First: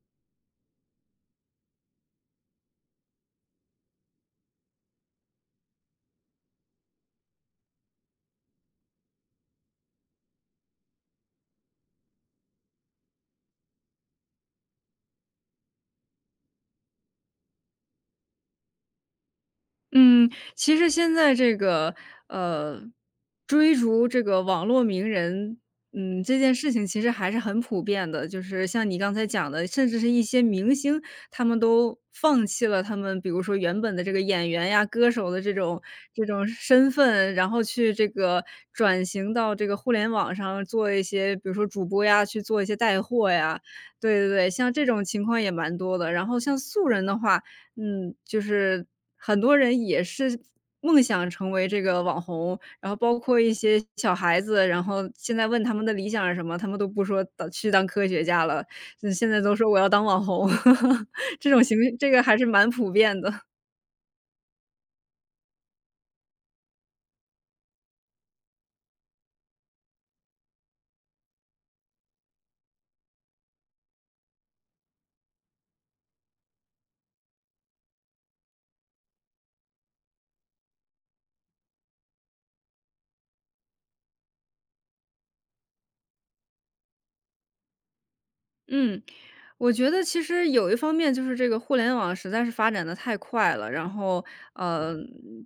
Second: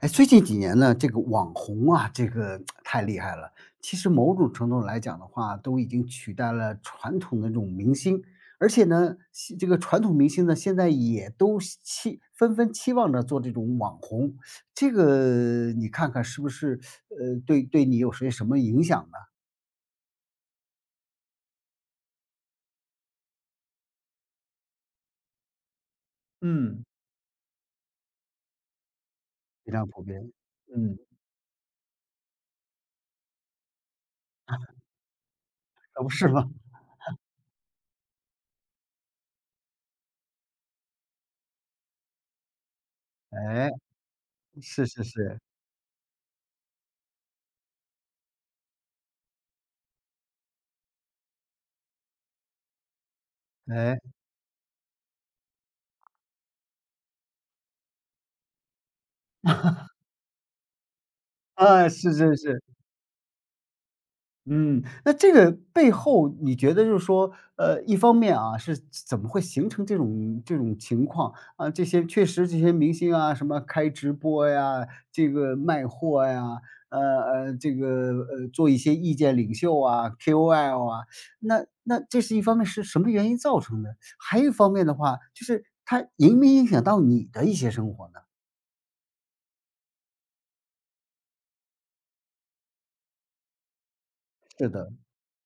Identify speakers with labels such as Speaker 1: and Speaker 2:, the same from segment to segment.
Speaker 1: 哎，最近几年呢，这个网红啊，这个太厉害了。其实某种程度来讲的话，都已经取代了传统的这种明星，而且呢，这个传统明星呢，现在也都纷纷期望着做这种网红。这个你看看是不是对对你有些什么影响呢？
Speaker 2: 嗯，其实现在这个，呃，追逐这个网络名人，这件事
Speaker 1: 嗯。
Speaker 2: 情其实还是很普遍的。就是像你刚才讲的，
Speaker 1: 非
Speaker 2: 甚
Speaker 1: 常
Speaker 2: 至
Speaker 1: 普
Speaker 2: 是
Speaker 1: 遍，
Speaker 2: 一些明
Speaker 1: 嗯，
Speaker 2: 星，他们都放弃了他们比如说原本的这个演员呀、歌手的这种
Speaker 1: 可不
Speaker 2: 这
Speaker 1: 是
Speaker 2: 种
Speaker 1: 吗？
Speaker 2: 身份，然后去这个转型到这个互联网上做一些，比如说主播呀，去做一些带货呀。
Speaker 1: 哎，
Speaker 2: 对对对，像这
Speaker 1: 是是
Speaker 2: 种情
Speaker 1: 是，
Speaker 2: 况也蛮多的。然后像素人的话，就是很多人也是梦想成为这个网红，然后包括一些
Speaker 1: 哎，
Speaker 2: 小孩子，然后现在问他们的理想是什么，他们都不说去当科学家了，现在都说我要当网红，这种行
Speaker 1: 啊，
Speaker 2: 为这
Speaker 1: 是
Speaker 2: 个
Speaker 1: 是
Speaker 2: 还是
Speaker 1: 是。
Speaker 2: 蛮普遍的。
Speaker 1: 嗯，那这个背后你觉得就是说，一方面啊，是怎么会形成这种情况？啊，确实这些明星啊，什么开直播呀，这个卖货呀，这个做一些意见领袖啊，KOL 啊，那这是一方面是什么原因造成的？还有一方面的话，就是它影没影响到你的一些生活呢？
Speaker 2: 嗯，我觉得其实有一方面就是这个互联网实在是发展的太快了，然后，
Speaker 1: 是的，
Speaker 2: 呃，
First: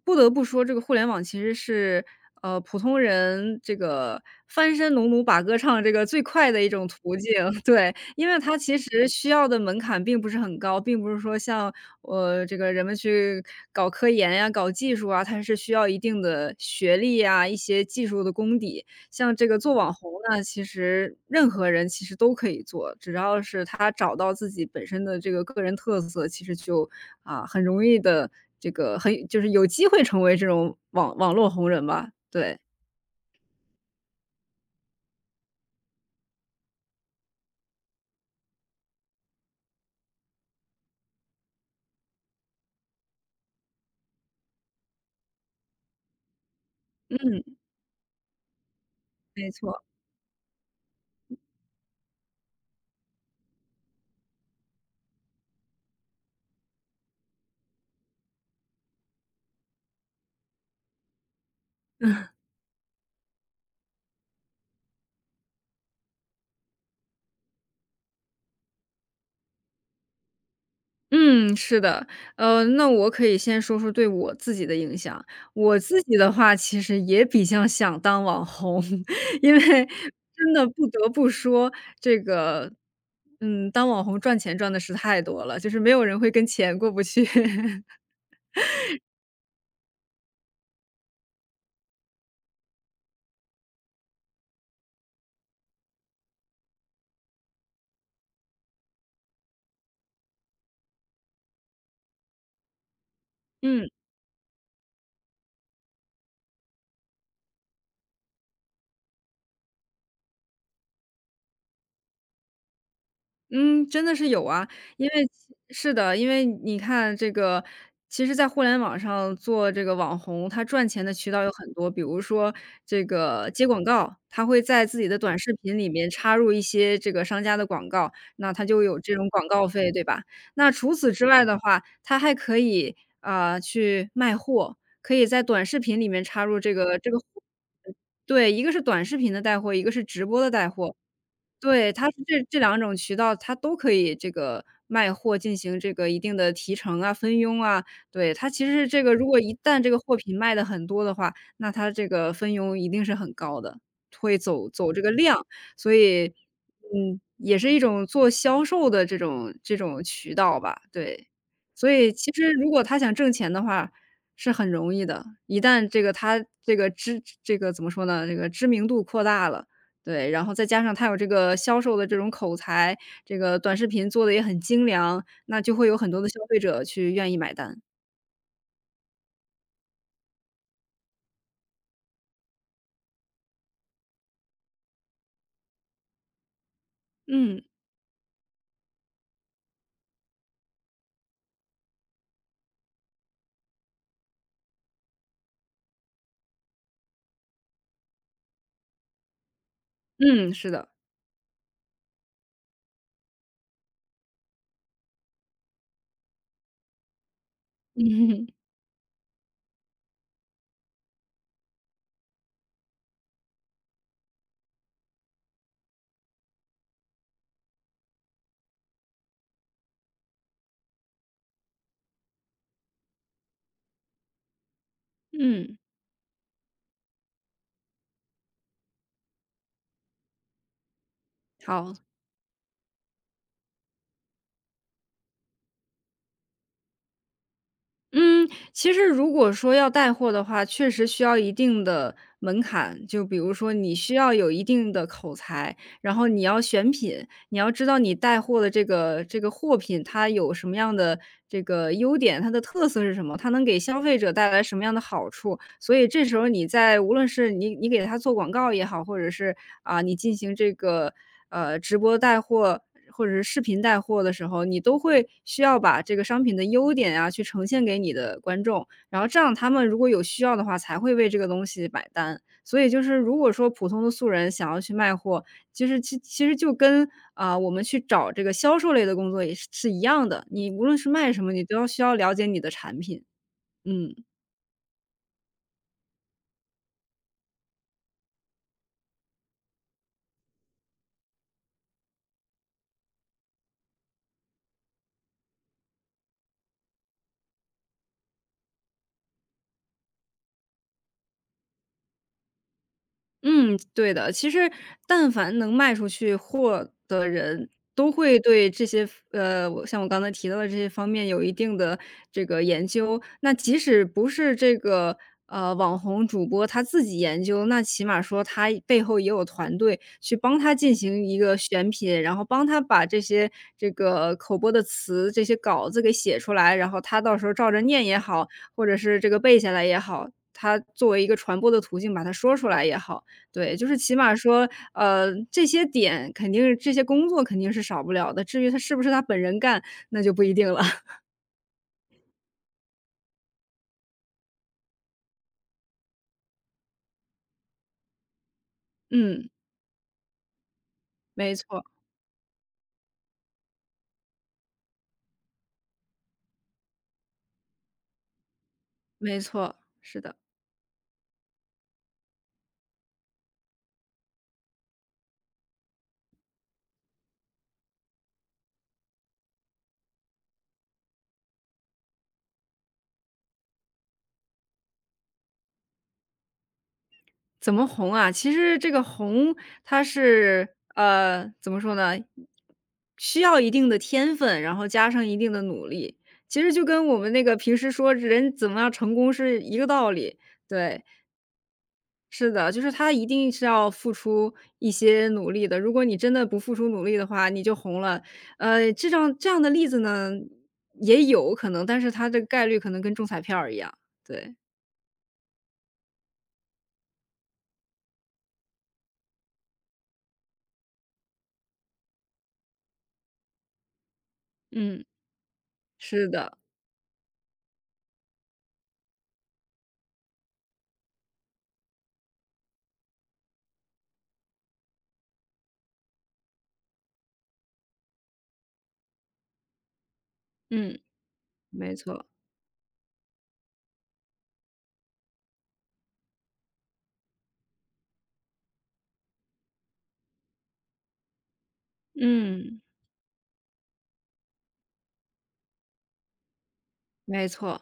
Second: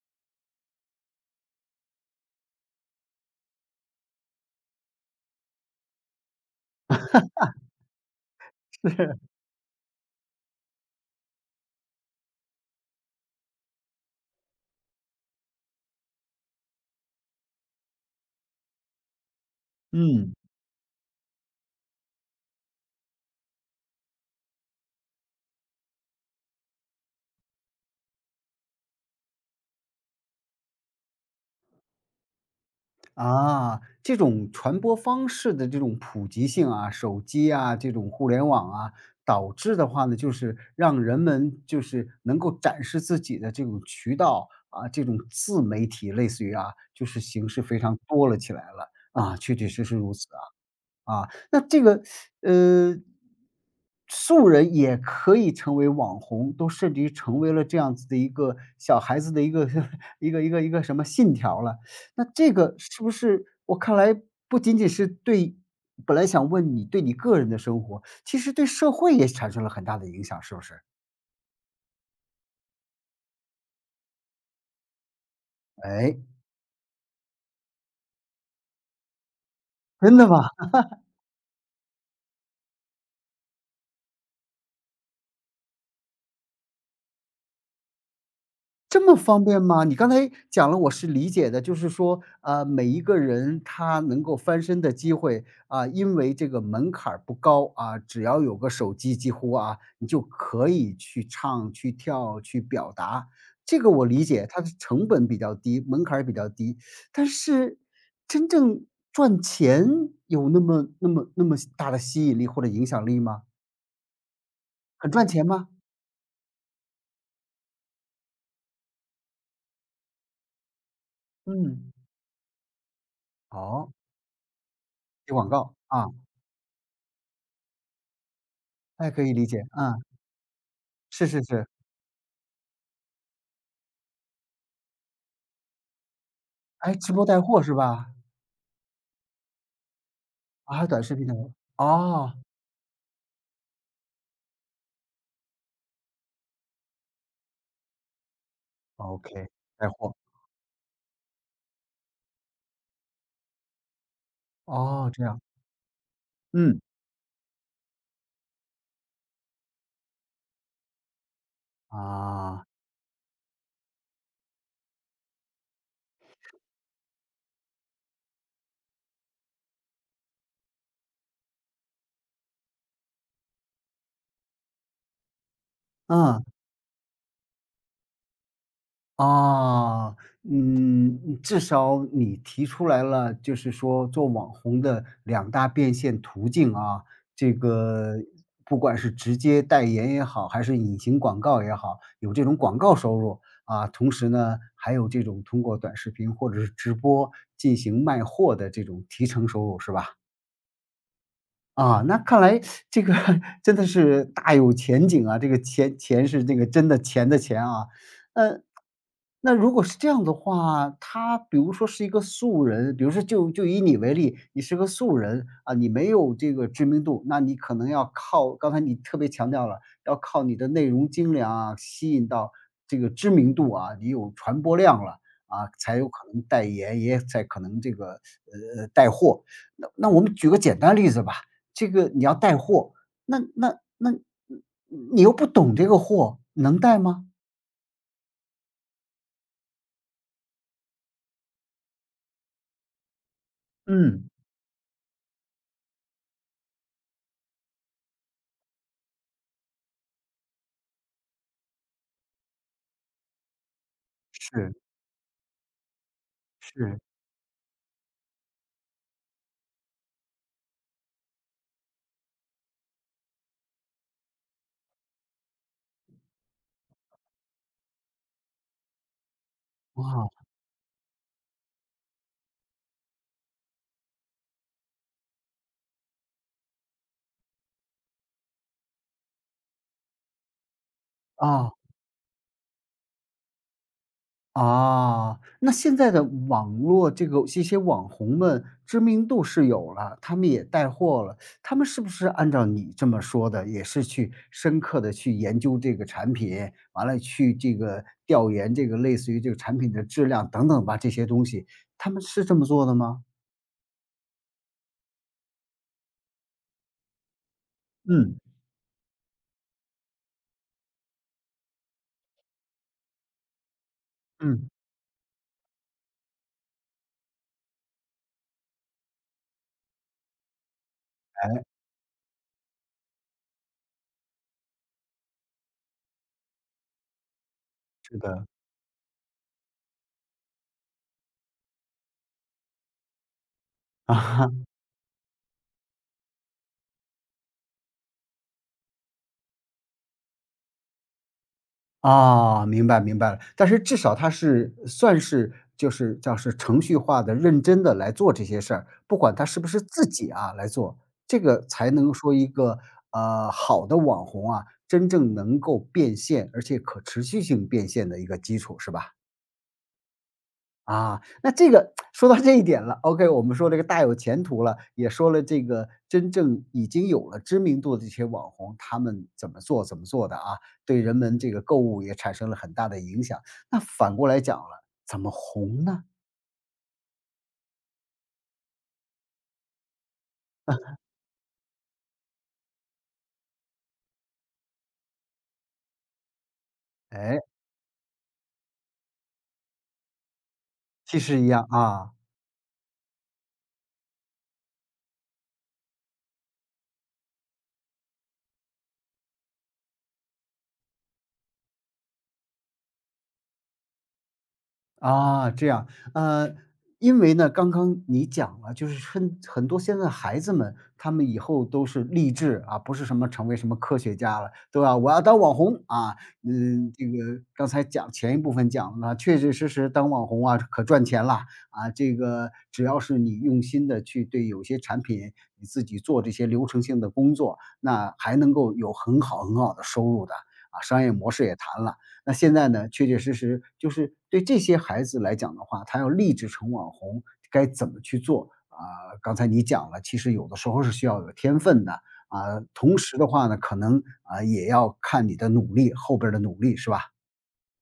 Speaker 2: 不得不说这个互联网其实是，普通人这个翻身农奴把歌唱这个最快的一种途径，对。因为它其 实
Speaker 1: 是，
Speaker 2: 需要的门槛并不是很高，并不是说像，这个人们去搞科研呀、搞技术啊，它是需要一定的学历啊、一些技术的功底。像这个做网红
Speaker 1: 嗯。
Speaker 2: 呢，其实任何人其实都可以做，只要是他找到自己本身的这个个人特色，其实就啊很容易的这个很就是有机会成为这种网络红人吧。对，
Speaker 1: 啊，这种传播方式的这种普及性啊，手机啊，这种互联网啊，导致的话呢，就是让人们就是能够展示自己的这种渠道啊，这种自媒体类似于啊，就是形
Speaker 2: 嗯，
Speaker 1: 式非常多了起来了，啊，
Speaker 2: 没
Speaker 1: 确确
Speaker 2: 错。
Speaker 1: 实实如此啊。啊，那这个，呃，素人也可以成为网红，都甚至于成为了这样子的一个小孩子的一个 一个什么信条了。那这个是不是我看来不仅仅是对本来想问你对你个人的生活，其实对社会也产生了很大的影响，是不是？
Speaker 2: 嗯，是的。那我可以先说说对我自己的影响。我自己
Speaker 1: 哎，
Speaker 2: 的话其实也比较想当网红，因为
Speaker 1: 真的吗？
Speaker 2: 真的不得不说这个，当网红赚钱赚的是太多了，就是没有人会跟钱过不去。
Speaker 1: 这么方便吗？你刚才讲了，我是理解的，就是说，每一个人他能够翻身的机会啊，因为这个门槛儿不高啊，只要有个手机，几乎啊，你就可以去唱、去跳、去表达。这
Speaker 2: 嗯。
Speaker 1: 个我理解，它的成本比较低，门槛儿比较低。但是真正赚钱有那么、那么、那么大的吸引力或者影响力吗？
Speaker 2: 嗯，真的是有啊，因
Speaker 1: 很
Speaker 2: 为
Speaker 1: 赚钱
Speaker 2: 其
Speaker 1: 吗？
Speaker 2: 是的，因为你看这个，其实，在互联网上做这个网红，他赚钱的渠道有很多，
Speaker 1: 嗯，
Speaker 2: 比如说这个接广
Speaker 1: 好，
Speaker 2: 告，他会在自己的
Speaker 1: 接
Speaker 2: 短
Speaker 1: 广
Speaker 2: 视
Speaker 1: 告
Speaker 2: 频里
Speaker 1: 啊，
Speaker 2: 面插入一些这个商家的广告，那他就有
Speaker 1: 哎，
Speaker 2: 这
Speaker 1: 可
Speaker 2: 种
Speaker 1: 以
Speaker 2: 广
Speaker 1: 理解，
Speaker 2: 告费，
Speaker 1: 啊。
Speaker 2: 对吧？那除此之
Speaker 1: 是是
Speaker 2: 外的
Speaker 1: 是，
Speaker 2: 话，他还可以啊、去卖货，可以在短视频里面插入这
Speaker 1: 哎，
Speaker 2: 个这
Speaker 1: 直
Speaker 2: 个，
Speaker 1: 播带货是吧？
Speaker 2: 对，一个是短视频的带货，一个是直播的带
Speaker 1: 啊，还有
Speaker 2: 货，
Speaker 1: 短视频带货，
Speaker 2: 对，它是
Speaker 1: 哦
Speaker 2: 这两种渠道，它都可以这个卖货进行这个一定的提成啊、分佣啊。对，它其实是这个如果
Speaker 1: ，OK，
Speaker 2: 一旦
Speaker 1: 带
Speaker 2: 这个
Speaker 1: 货，
Speaker 2: 货品卖的很多的话，那它这个分佣一定是很高的，会走走这
Speaker 1: 哦，
Speaker 2: 个
Speaker 1: 这样，
Speaker 2: 量。所以，
Speaker 1: 嗯，
Speaker 2: 也是一种做销售的这种渠道吧，对。所以其实
Speaker 1: 啊，
Speaker 2: 如果他想挣钱的话，是很容易的，一旦这个他这个知这个怎么说呢，这个知名度扩大了，对，然后再加上他有这个销售的这种口才，这个短视频做的也很精良，那就会有很多的消
Speaker 1: 嗯，
Speaker 2: 费者去愿意买单。
Speaker 1: 啊，嗯，至少你提出来了，就是说做网红的两大变现途径啊，这
Speaker 2: 嗯。
Speaker 1: 个不管是直接代言也好，还是隐形广告也好，有这种广告收入，啊，同时呢，还有这种通过短视频或者是直播进行卖货的这种提成收入，是吧？
Speaker 2: 嗯，是的。
Speaker 1: 啊，那看来这个 真的是大有前景啊！这个钱钱是这个真的钱的钱啊。呃，那如果是这样的话，他比如说是一个素人，比如说就以你为例，你是个素人啊，你没有这个知名度，那你可能要靠刚才你特别强调了，要靠你的内容精良啊，吸引到这个知名度啊，你有传播量了啊，
Speaker 2: 嗯。
Speaker 1: 才有可能代言，也才可能这个带货。那我们举个简单例子吧。这
Speaker 2: 好，
Speaker 1: 个你要带货，那你又不懂这个货，能带吗？
Speaker 2: 嗯，其实如果说要带货的话，确实需要一定的门槛，就比如说你需
Speaker 1: 嗯，
Speaker 2: 要有一定的口才，然后你要选品，你要知道你带货的这个这个货品，它有什么样的这个优点，它的特色是什么，它能给消费者带来
Speaker 1: 是
Speaker 2: 什么样的好处，所以这时候你在
Speaker 1: 是，
Speaker 2: 无论是你给他做广告也好，或者是啊你进行这个直播带货或者是视频带货的时候，你都会需要把这个商品的优点啊去呈现给你的观众，然后这样他们如果有
Speaker 1: 哇，
Speaker 2: 需要的话，才会为这个东西买单。所以就是如果说普通的素人想要去卖货，其实就跟啊、我们去找这个销售类的工作也是是一样的，你无论是卖什么，你
Speaker 1: 啊
Speaker 2: 都要需要了解你的产品，嗯。
Speaker 1: 啊，那现在的网络这些网红们知名度是有了，他们也带货了，他们是不是按照你这么说的，也是去深刻的去研究这个产品，完了去这个调研这个类似于这个产品的质量等等吧，这些东西，他们是这么做的吗？
Speaker 2: 嗯，对的。其实但凡能卖出去货的人，都
Speaker 1: 嗯。
Speaker 2: 会对这些像我刚才提到的这些方面有一定的这个研究。那即使不是
Speaker 1: 嗯，
Speaker 2: 这个，网红主播他自己研究，那起码说他背后也有团队去帮他进行一个
Speaker 1: 哎，
Speaker 2: 选品，然后帮他把这些这个口播的词、这些稿子给写出来，然后他到时候照着念
Speaker 1: 是
Speaker 2: 也
Speaker 1: 的。
Speaker 2: 好，或者是这个背下来也好，他作为一个传播的途径把它说出来也好。对，就是 起
Speaker 1: 啊，
Speaker 2: 码
Speaker 1: 啊！
Speaker 2: 说，这些点肯定是这些工作肯定是少不了的，至于他是不是他本人干，那就不一定了。
Speaker 1: 哈，哦明白明白了。但是至少他是算是就是叫是程序化的、认真的来做这些事儿，不管他
Speaker 2: 嗯，
Speaker 1: 是不是自己啊来做，这
Speaker 2: 没
Speaker 1: 个
Speaker 2: 错，
Speaker 1: 才能说一个，好的网红啊，真正能够变现，而且可持续性变现的一个基础，是吧？
Speaker 2: 没错，是的。
Speaker 1: 啊，那这个说到这一点了，OK，我们说这个大有前途了，也说了这个真正已经有了知名度的这些网红，他们怎么做的啊，对人们这个购物也产生了很大的影响。那反过来讲了，怎么红呢？
Speaker 2: 怎么红啊？其实这个红，它是怎么说呢？需要一定的天分，然后加上一定的努力，其实就跟我们
Speaker 1: 哎，
Speaker 2: 那个平时说人怎么样成功是一个道理，对。
Speaker 1: 其实一样啊。
Speaker 2: 是的，就是他一定是要付出一些努力的，如果你真的不付出努力的话，你就红了。这样的例子呢，也有可能，但是它的概率可能跟中彩票儿一样，对。
Speaker 1: 啊，这样，呃，因为呢，刚刚你讲了，就是很多现在孩子们，他们以后都是励志啊，不是什么成为什么科学家了，对吧？
Speaker 2: 嗯。
Speaker 1: 我要当网红啊，
Speaker 2: 是的，
Speaker 1: 嗯，这个刚才讲前一部分讲了，确确实实当网红啊，可赚钱啦啊，这个只要是你用心的去对有些产品，你自己做这些流程性的工作，那还能够有很好很好的收入的啊，
Speaker 2: 嗯。
Speaker 1: 商业模式也谈
Speaker 2: 没
Speaker 1: 了。
Speaker 2: 错。
Speaker 1: 那现在呢，确确实实就是对这些孩子来讲的话，他要立志成网红，该怎么去做？啊，刚才你讲了，其实有的时候是需要有天分的，啊，
Speaker 2: 嗯。
Speaker 1: 同时的话呢，可能啊也要看你的努力，后边儿的努力是吧？
Speaker 2: 没错，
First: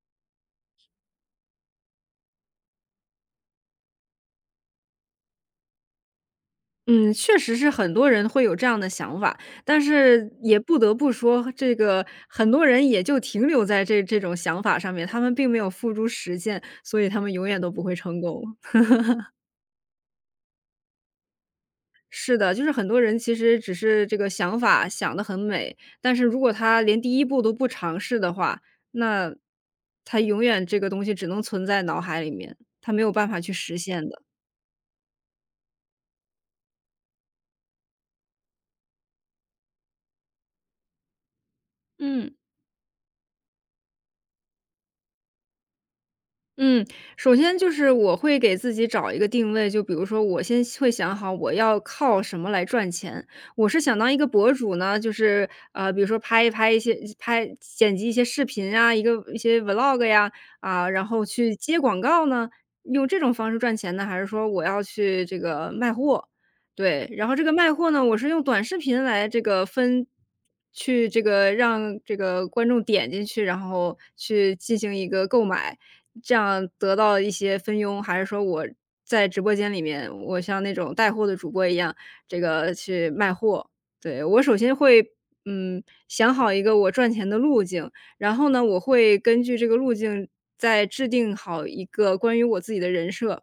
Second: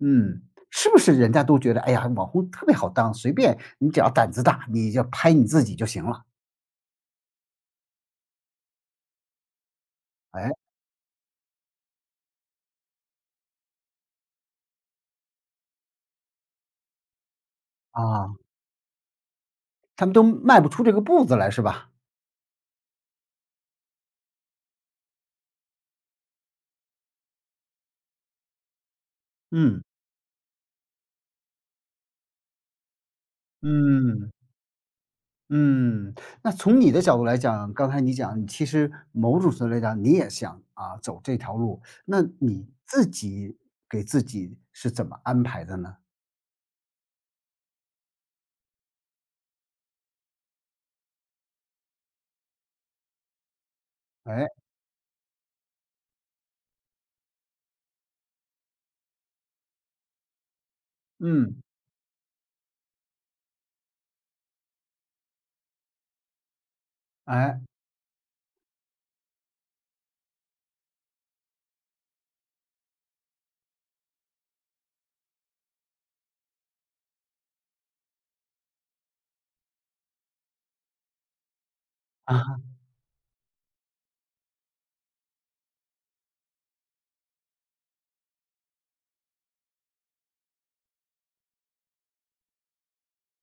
Speaker 1: 嗯，是不是人家都觉得，哎呀，网红特别好当，随便你只要胆子大，你就拍你自己就行了。
Speaker 2: 嗯，确实是很多人会有这样的想法，但是
Speaker 1: 哎，
Speaker 2: 也不得不说，这个很多人也就停留在这种想法上面，他们并没有付诸实践，所以他们永远都不会成
Speaker 1: 啊，
Speaker 2: 功。
Speaker 1: 他们都迈不出这个步子来是吧？
Speaker 2: 是的，就是很多人其实只是这个想法想得很美，但是如果他连第一步都不尝试的话，那
Speaker 1: 嗯，
Speaker 2: 他永远这个东西只能存在脑海里面，他没有办法去实现的。
Speaker 1: 嗯。嗯，那从你的角度来讲，刚才你讲，你其实某种程度来讲，你也想啊走这条路，那
Speaker 2: 嗯。
Speaker 1: 你自己给自己是怎么安排的呢？
Speaker 2: 嗯，首先就是我会给自己找一个定位，就比如说我先会想好我要靠什么来赚钱。我是想当一个
Speaker 1: 哎，
Speaker 2: 博主呢，就是比如说拍一拍一些拍剪辑一些视频啊，一些 vlog 呀啊，然后去
Speaker 1: 嗯，
Speaker 2: 接广告呢，用这种方式赚钱呢，还是说我要去这个卖货？对，然后这个
Speaker 1: 哎，
Speaker 2: 卖货呢，我是用短视频来这个去这个让这个观众点进去，然后去进行一个购买，这样得到一些分佣，还是说我在直播间里面，我像那种带货的主播一样，这
Speaker 1: 啊
Speaker 2: 个去卖货？对，我首先会，想好一个我赚钱的路径，然后呢，我会根据这个路径再制定好一个关于我自己的人设，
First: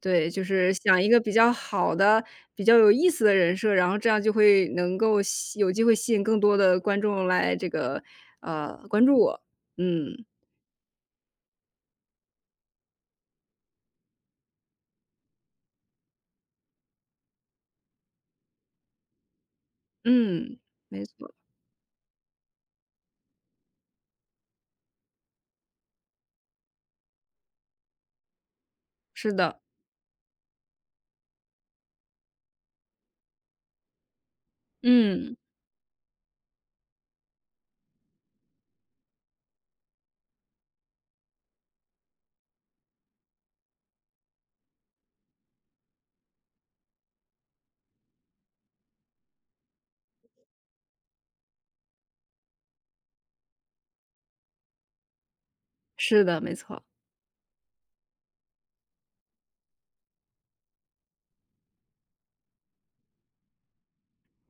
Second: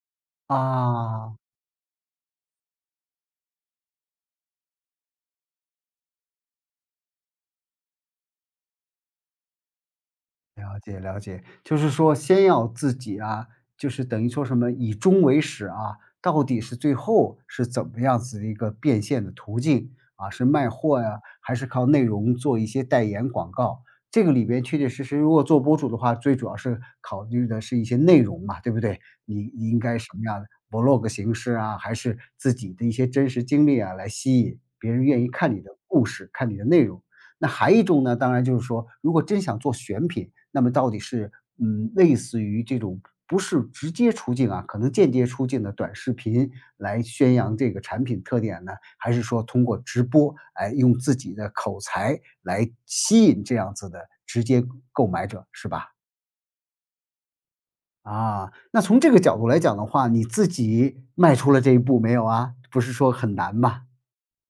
Speaker 2: 对，就是想一个比
Speaker 1: 啊。
Speaker 2: 较好的、比较有意思的人设，然后这样就会能够吸有机会吸引更多的观众来这个，关注我。嗯，
Speaker 1: 了解了解，就是说先要自己啊，就是等于说什么以终为始啊，到底是最后是怎么样子的一个变现的途径啊？是
Speaker 2: 嗯，
Speaker 1: 卖货
Speaker 2: 没
Speaker 1: 呀、
Speaker 2: 错，
Speaker 1: 还是靠内容做一些代言广告？这个里边确确实实，如果做博主的话，最主要是考虑的是一些内容嘛，对不对？
Speaker 2: 是
Speaker 1: 你
Speaker 2: 的，
Speaker 1: 你应该什么样的 vlog 形式啊，还是自己的一些真实经历啊，来吸引别人愿意
Speaker 2: 嗯，
Speaker 1: 看你的故事，看你的内容。那还一种呢，当然就是说，如果真想做选品，那么到底是类似于这种不是直接出镜啊，可能间接出镜的短视频来宣扬这个产品特点呢，还是说通过直播，哎，用自己的口才来吸引这样子的直接购买者，是吧？
Speaker 2: 是的，没错。
Speaker 1: 啊，那从这个角度来讲的话，你自己迈出了这一步没有啊？不是说很难吧？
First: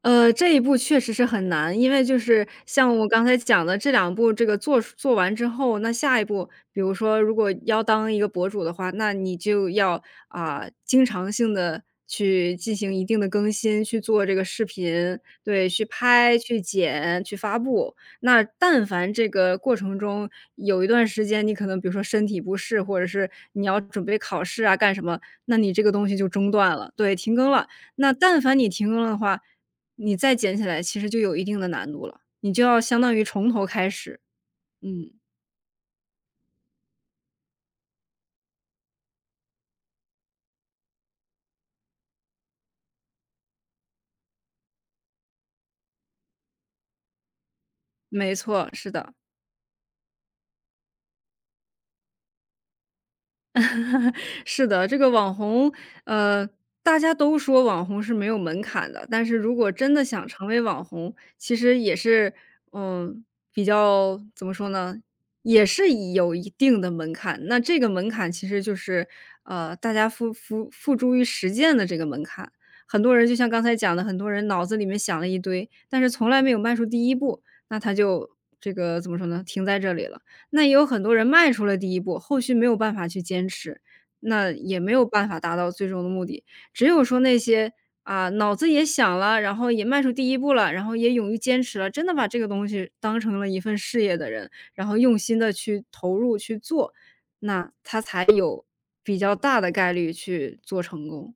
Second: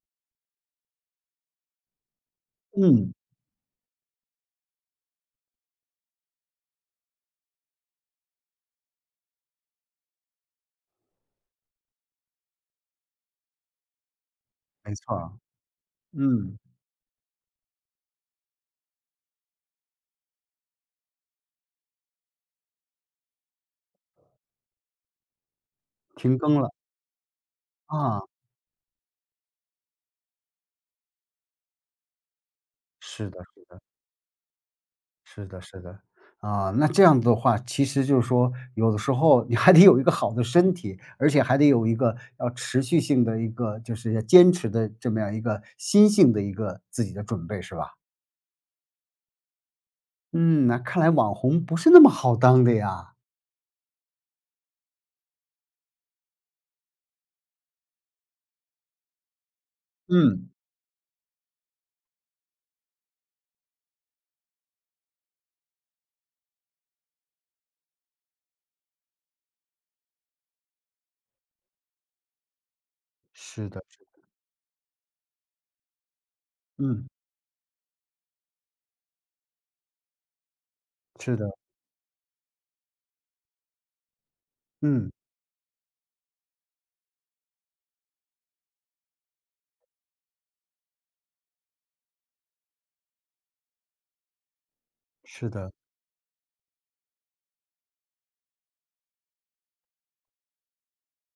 Speaker 2: 这一步确实是很难，因为就是像我
Speaker 1: 嗯，
Speaker 2: 刚才讲的这两步，这个做完之后，那下一步，比如说如果要当一个博主的话，那你就要啊、经常性的去进行一定的更新，去做这个视
Speaker 1: 没
Speaker 2: 频，
Speaker 1: 错儿，
Speaker 2: 对，去拍、
Speaker 1: 嗯，
Speaker 2: 去剪、去发布。那但凡这个过程中有一段时间，你可能比如说身体不适，或者是你要准备考试啊，干什么，那你这个东西就
Speaker 1: 停
Speaker 2: 中
Speaker 1: 更了，
Speaker 2: 断了，对，停更了。那
Speaker 1: 啊，
Speaker 2: 但凡你停更了的话，你再捡起来其实就有一定的难度了，你就要相当于
Speaker 1: 是的。
Speaker 2: 从头开始。嗯，
Speaker 1: 是的，是的，啊，那这样的话，其实就是说，有的时候你还得有一个好的身体，而且还得有一个要持续性的一个，就是要坚持的这么样一个心性的一个自己的准备，是吧？
Speaker 2: 没错，是的。
Speaker 1: 嗯，那看来网红不是那么好当的呀。
Speaker 2: 是的，这个网红，呃，大家都说网红是没有门槛的，但是如果真的想成
Speaker 1: 嗯，
Speaker 2: 为网红，其实也是，嗯，比较怎么说呢，也是以有一定的门槛。那这个门槛其实就是，大家付诸于实践的这个门槛。很多人就像刚
Speaker 1: 是
Speaker 2: 才
Speaker 1: 的，
Speaker 2: 讲
Speaker 1: 是
Speaker 2: 的，很多人脑子里面想了一堆，但是从来没有迈出第
Speaker 1: 嗯，
Speaker 2: 一步，那他就这个怎么说呢，停在这里了。那也有很多人
Speaker 1: 是的，
Speaker 2: 迈出了第一步，后续没有办法去坚持，那也没有
Speaker 1: 嗯，
Speaker 2: 办法达到最终的目的。只有说那些啊，脑子也想了，然后也迈出第一步了，然后也勇于坚持了，真的把这个东西当成了一份事业的人，然后用心
Speaker 1: 是
Speaker 2: 的
Speaker 1: 的。
Speaker 2: 去投入去做，那他才有比较大的概率去做成功。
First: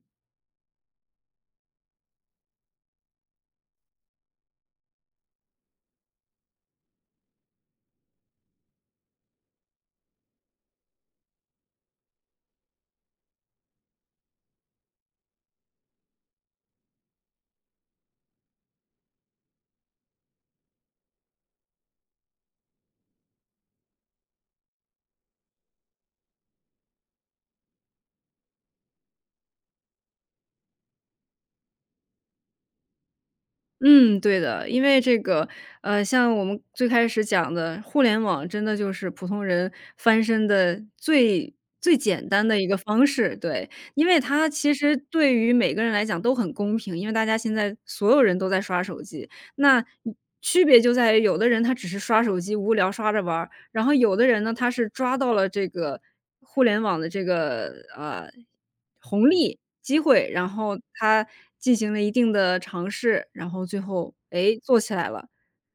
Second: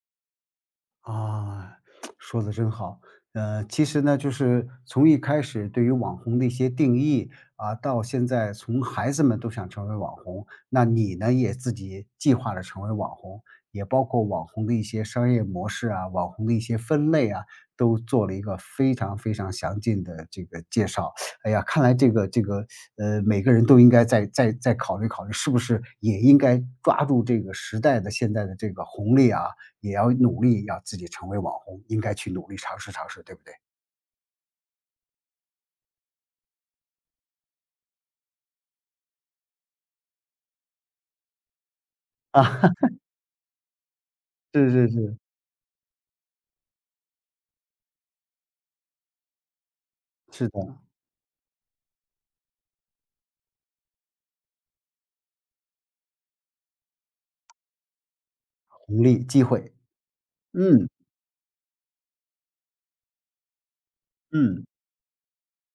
Speaker 1: 啊，说的真好。其实呢，就是从一开始对于网红的一些定义啊，到现在从孩子们都想成为网红，那你呢也自己计划着成为网红，也包括网红的一些商业模式啊，网红的一些分类啊，都做了一个非常非常详尽的这个介绍。哎呀，看来这个每个人都应该再考虑考虑，是不是也应该抓住这个时代的现在的这个红利啊，也要努力要自己成为网红，应该去努力尝试尝试，对不对？
Speaker 2: 嗯，对的，因为这个，像我们最开始讲的，互联网真的就是普通人翻身的最最简单的一
Speaker 1: 啊，
Speaker 2: 个方式，对，因为它
Speaker 1: 是
Speaker 2: 其
Speaker 1: 是
Speaker 2: 实
Speaker 1: 是。
Speaker 2: 对于每个人来讲都很公平，因为大家现在所有人都在刷手机，那你
Speaker 1: 是的，
Speaker 2: 区别就在于有的人他只是刷手机无聊刷着玩儿，然后有的人呢，他是抓到了这个互联网的这个，
Speaker 1: 红利、
Speaker 2: 红
Speaker 1: 机
Speaker 2: 利、
Speaker 1: 会，
Speaker 2: 机会，然后
Speaker 1: 嗯，
Speaker 2: 他进行了一定的尝试，然后最后，哎
Speaker 1: 嗯。
Speaker 2: 做起来了，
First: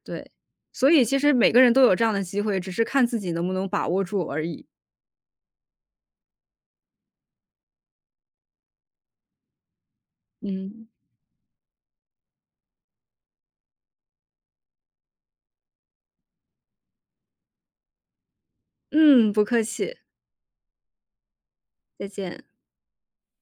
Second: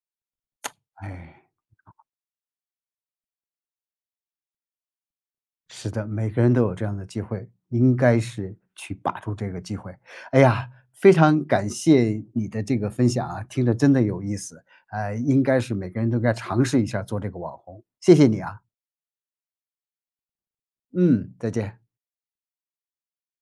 Speaker 2: 对。所以其实
Speaker 1: 哎，
Speaker 2: 每个人都有这样的机会，只是看自己能不能把握住而已。
Speaker 1: 是的，每个人都有这样的机会，应该是去把住这个机会。哎呀，
Speaker 2: 嗯。
Speaker 1: 非常感谢你的这个分享啊，听着真的有意思，应该是每个人都该尝试一下做这个网红，谢谢你啊，
Speaker 2: 嗯，不客气，
Speaker 1: 嗯，再见。
Speaker 2: 再见。